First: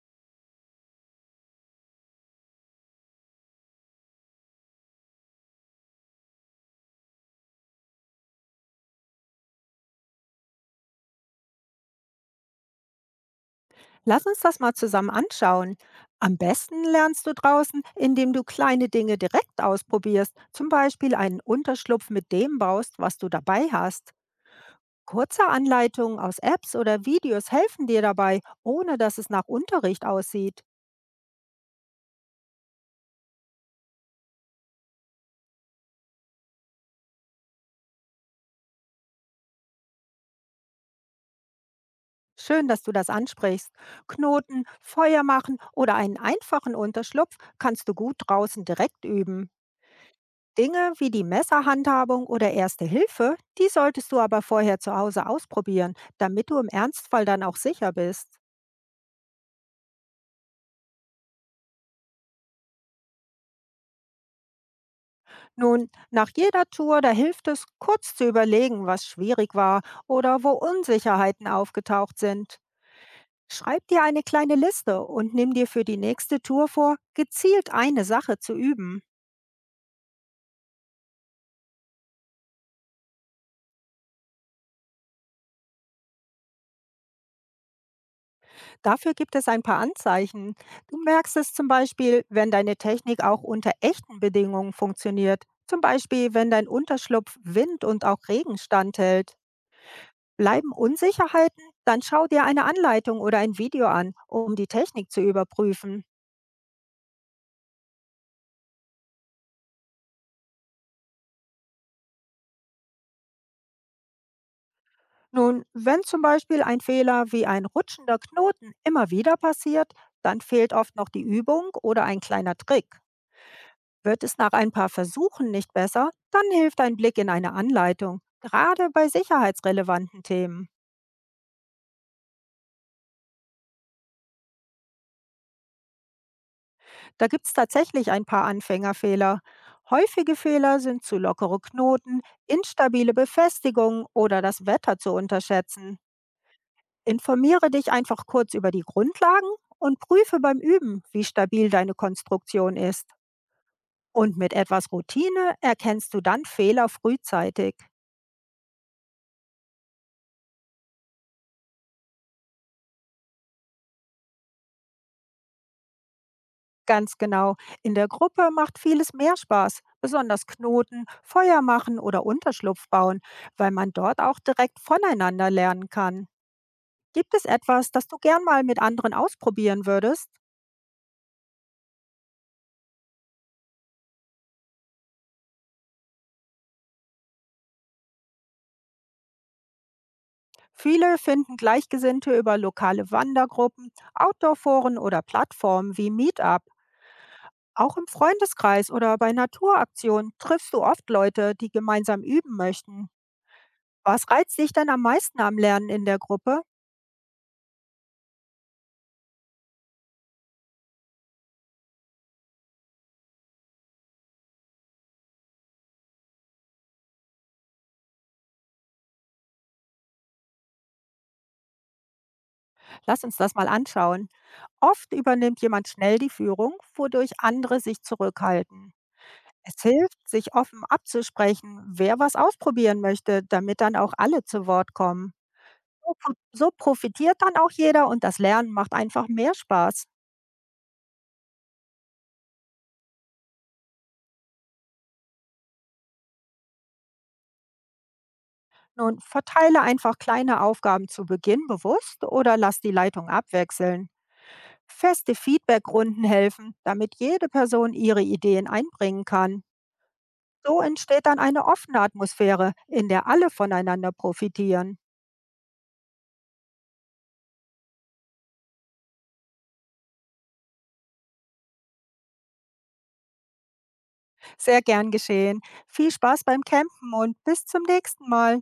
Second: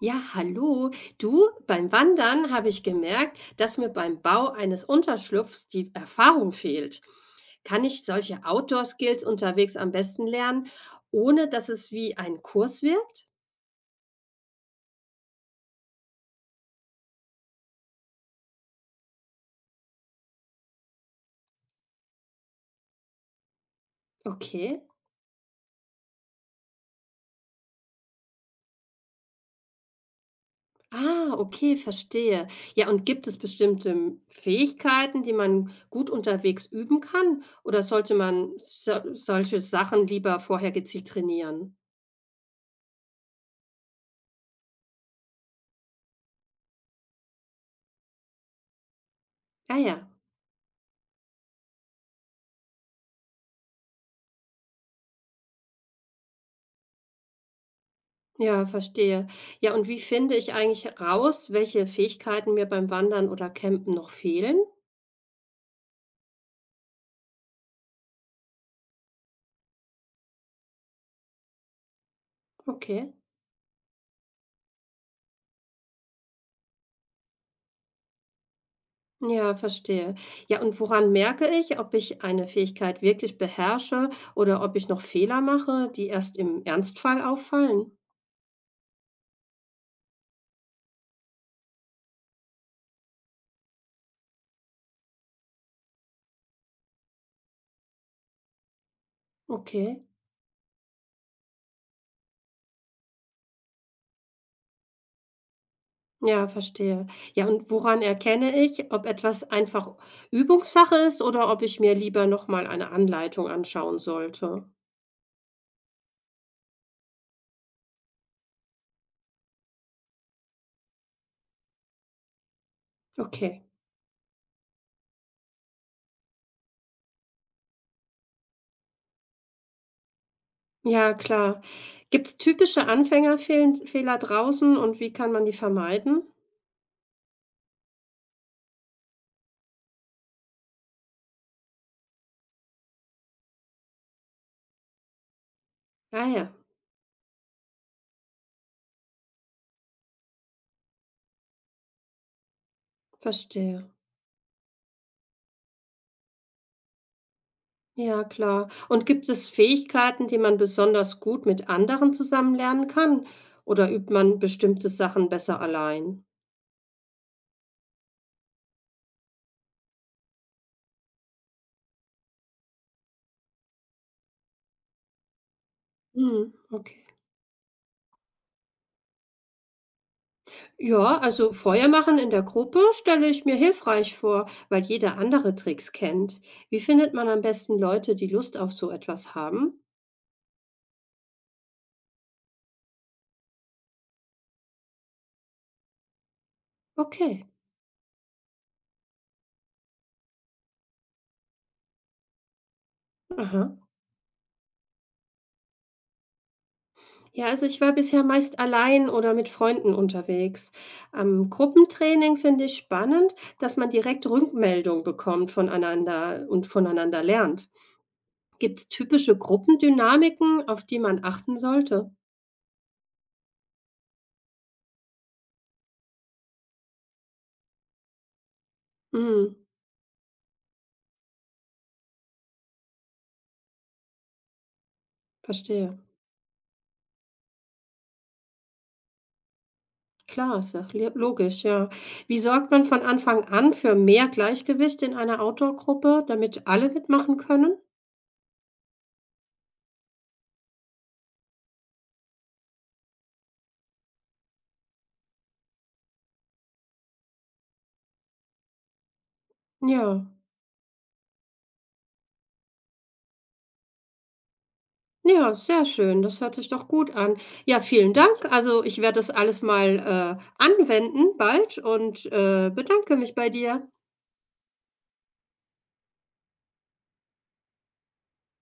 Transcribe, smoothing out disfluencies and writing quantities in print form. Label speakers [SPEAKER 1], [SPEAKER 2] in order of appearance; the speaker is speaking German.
[SPEAKER 1] Ja, hallo. Du, beim Wandern habe ich gemerkt, dass mir beim Bau eines Unterschlupfs die Erfahrung fehlt. Kann ich solche Outdoor-Skills unterwegs am besten lernen, ohne dass es wie ein Kurs wirkt?
[SPEAKER 2] Lass uns das mal zusammen anschauen. Am besten lernst du draußen, indem du kleine Dinge direkt ausprobierst, zum Beispiel einen Unterschlupf mit dem baust, was du dabei hast.
[SPEAKER 1] Okay.
[SPEAKER 2] Kurze Anleitungen aus Apps oder Videos helfen dir dabei, ohne dass es nach Unterricht aussieht.
[SPEAKER 1] Ah, okay, verstehe. Ja, und gibt es bestimmte Fähigkeiten, die man gut unterwegs üben kann? Oder sollte man so solche Sachen lieber vorher gezielt trainieren?
[SPEAKER 2] Schön, dass du das ansprichst. Knoten, Feuer machen oder einen einfachen Unterschlupf kannst du gut draußen direkt üben.
[SPEAKER 1] Ah ja.
[SPEAKER 2] Dinge wie die Messerhandhabung oder Erste Hilfe, die solltest du aber vorher zu Hause ausprobieren, damit du im Ernstfall dann auch sicher bist.
[SPEAKER 1] Ja, verstehe. Ja, und wie finde ich eigentlich raus, welche Fähigkeiten mir beim Wandern oder Campen noch fehlen?
[SPEAKER 2] Nun, nach jeder Tour, da hilft es, kurz zu überlegen, was schwierig war oder wo Unsicherheiten aufgetaucht sind.
[SPEAKER 1] Okay.
[SPEAKER 2] Schreib dir eine kleine Liste und nimm dir für die nächste Tour vor, gezielt eine Sache zu üben.
[SPEAKER 1] Ja, verstehe. Ja, und woran merke ich, ob ich eine Fähigkeit wirklich beherrsche oder ob ich noch Fehler mache, die erst im Ernstfall auffallen?
[SPEAKER 2] Dafür gibt es ein paar Anzeichen. Du merkst es zum Beispiel, wenn deine Technik auch unter echten Bedingungen funktioniert. Zum Beispiel, wenn dein Unterschlupf Wind und auch Regen standhält.
[SPEAKER 1] Okay.
[SPEAKER 2] Bleiben Unsicherheiten? Dann schau dir eine Anleitung oder ein Video an, um die Technik zu überprüfen.
[SPEAKER 1] Ja, verstehe. Ja, und woran erkenne ich, ob etwas einfach Übungssache ist oder ob ich mir lieber nochmal eine Anleitung anschauen sollte?
[SPEAKER 2] Nun, wenn zum Beispiel ein Fehler wie ein rutschender Knoten immer wieder passiert, dann fehlt oft noch die Übung oder ein kleiner Trick.
[SPEAKER 1] Okay.
[SPEAKER 2] Wird es nach ein paar Versuchen nicht besser, dann hilft ein Blick in eine Anleitung, gerade bei sicherheitsrelevanten Themen.
[SPEAKER 1] Ja, klar. Gibt es typische Anfängerfehler draußen und wie kann man die vermeiden?
[SPEAKER 2] Da gibt es tatsächlich ein paar Anfängerfehler. Häufige Fehler sind zu lockere Knoten, instabile Befestigungen oder das Wetter zu unterschätzen.
[SPEAKER 1] Ah ja,
[SPEAKER 2] Informiere dich einfach kurz über die Grundlagen und prüfe beim Üben, wie stabil deine Konstruktion ist.
[SPEAKER 1] verstehe.
[SPEAKER 2] Und mit etwas Routine erkennst du dann Fehler frühzeitig.
[SPEAKER 1] Ja, klar. Und gibt es Fähigkeiten, die man besonders gut mit anderen zusammen lernen kann? Oder übt man bestimmte Sachen besser allein?
[SPEAKER 2] Ganz genau. In der Gruppe macht vieles mehr Spaß, besonders Knoten, Feuer machen oder Unterschlupf bauen, weil man dort auch direkt voneinander lernen kann.
[SPEAKER 1] Mhm, okay.
[SPEAKER 2] Gibt es etwas, das du gern mal mit anderen ausprobieren würdest?
[SPEAKER 1] Ja, also Feuer machen in der Gruppe stelle ich mir hilfreich vor, weil jeder andere Tricks kennt. Wie findet man am besten Leute, die Lust auf so etwas haben?
[SPEAKER 2] Viele finden Gleichgesinnte über lokale Wandergruppen, Outdoor-Foren oder Plattformen wie Meetup.
[SPEAKER 1] Okay.
[SPEAKER 2] Auch im Freundeskreis oder bei Naturaktionen triffst du oft Leute, die gemeinsam üben möchten.
[SPEAKER 1] Aha.
[SPEAKER 2] Was reizt dich denn am meisten am Lernen in der Gruppe?
[SPEAKER 1] Ja, also ich war bisher meist allein oder mit Freunden unterwegs. Am Gruppentraining finde ich spannend, dass man direkt Rückmeldung bekommt voneinander und voneinander lernt. Gibt es typische Gruppendynamiken, auf die man achten sollte?
[SPEAKER 2] Lass uns das mal anschauen. Oft übernimmt jemand schnell die Führung, wodurch andere sich zurückhalten.
[SPEAKER 1] Hm,
[SPEAKER 2] Es hilft, sich offen abzusprechen, wer was ausprobieren möchte, damit dann auch alle zu Wort kommen.
[SPEAKER 1] verstehe.
[SPEAKER 2] So profitiert dann auch jeder und das Lernen macht einfach mehr Spaß.
[SPEAKER 1] Klar, ist ja logisch, ja. Wie sorgt man von Anfang an für mehr Gleichgewicht in einer Outdoor-Gruppe, damit alle mitmachen können?
[SPEAKER 2] Nun verteile einfach kleine Aufgaben zu Beginn bewusst oder lass die Leitung abwechseln. Feste Feedbackrunden helfen, damit jede Person ihre Ideen einbringen kann.
[SPEAKER 1] Ja.
[SPEAKER 2] So entsteht dann eine offene Atmosphäre, in der alle voneinander profitieren.
[SPEAKER 1] Ja, sehr schön. Das hört sich doch gut an. Ja, vielen Dank. Also, ich werde das alles mal, anwenden bald und, bedanke mich bei dir.
[SPEAKER 2] Sehr gern geschehen. Viel Spaß beim Campen und bis zum nächsten Mal.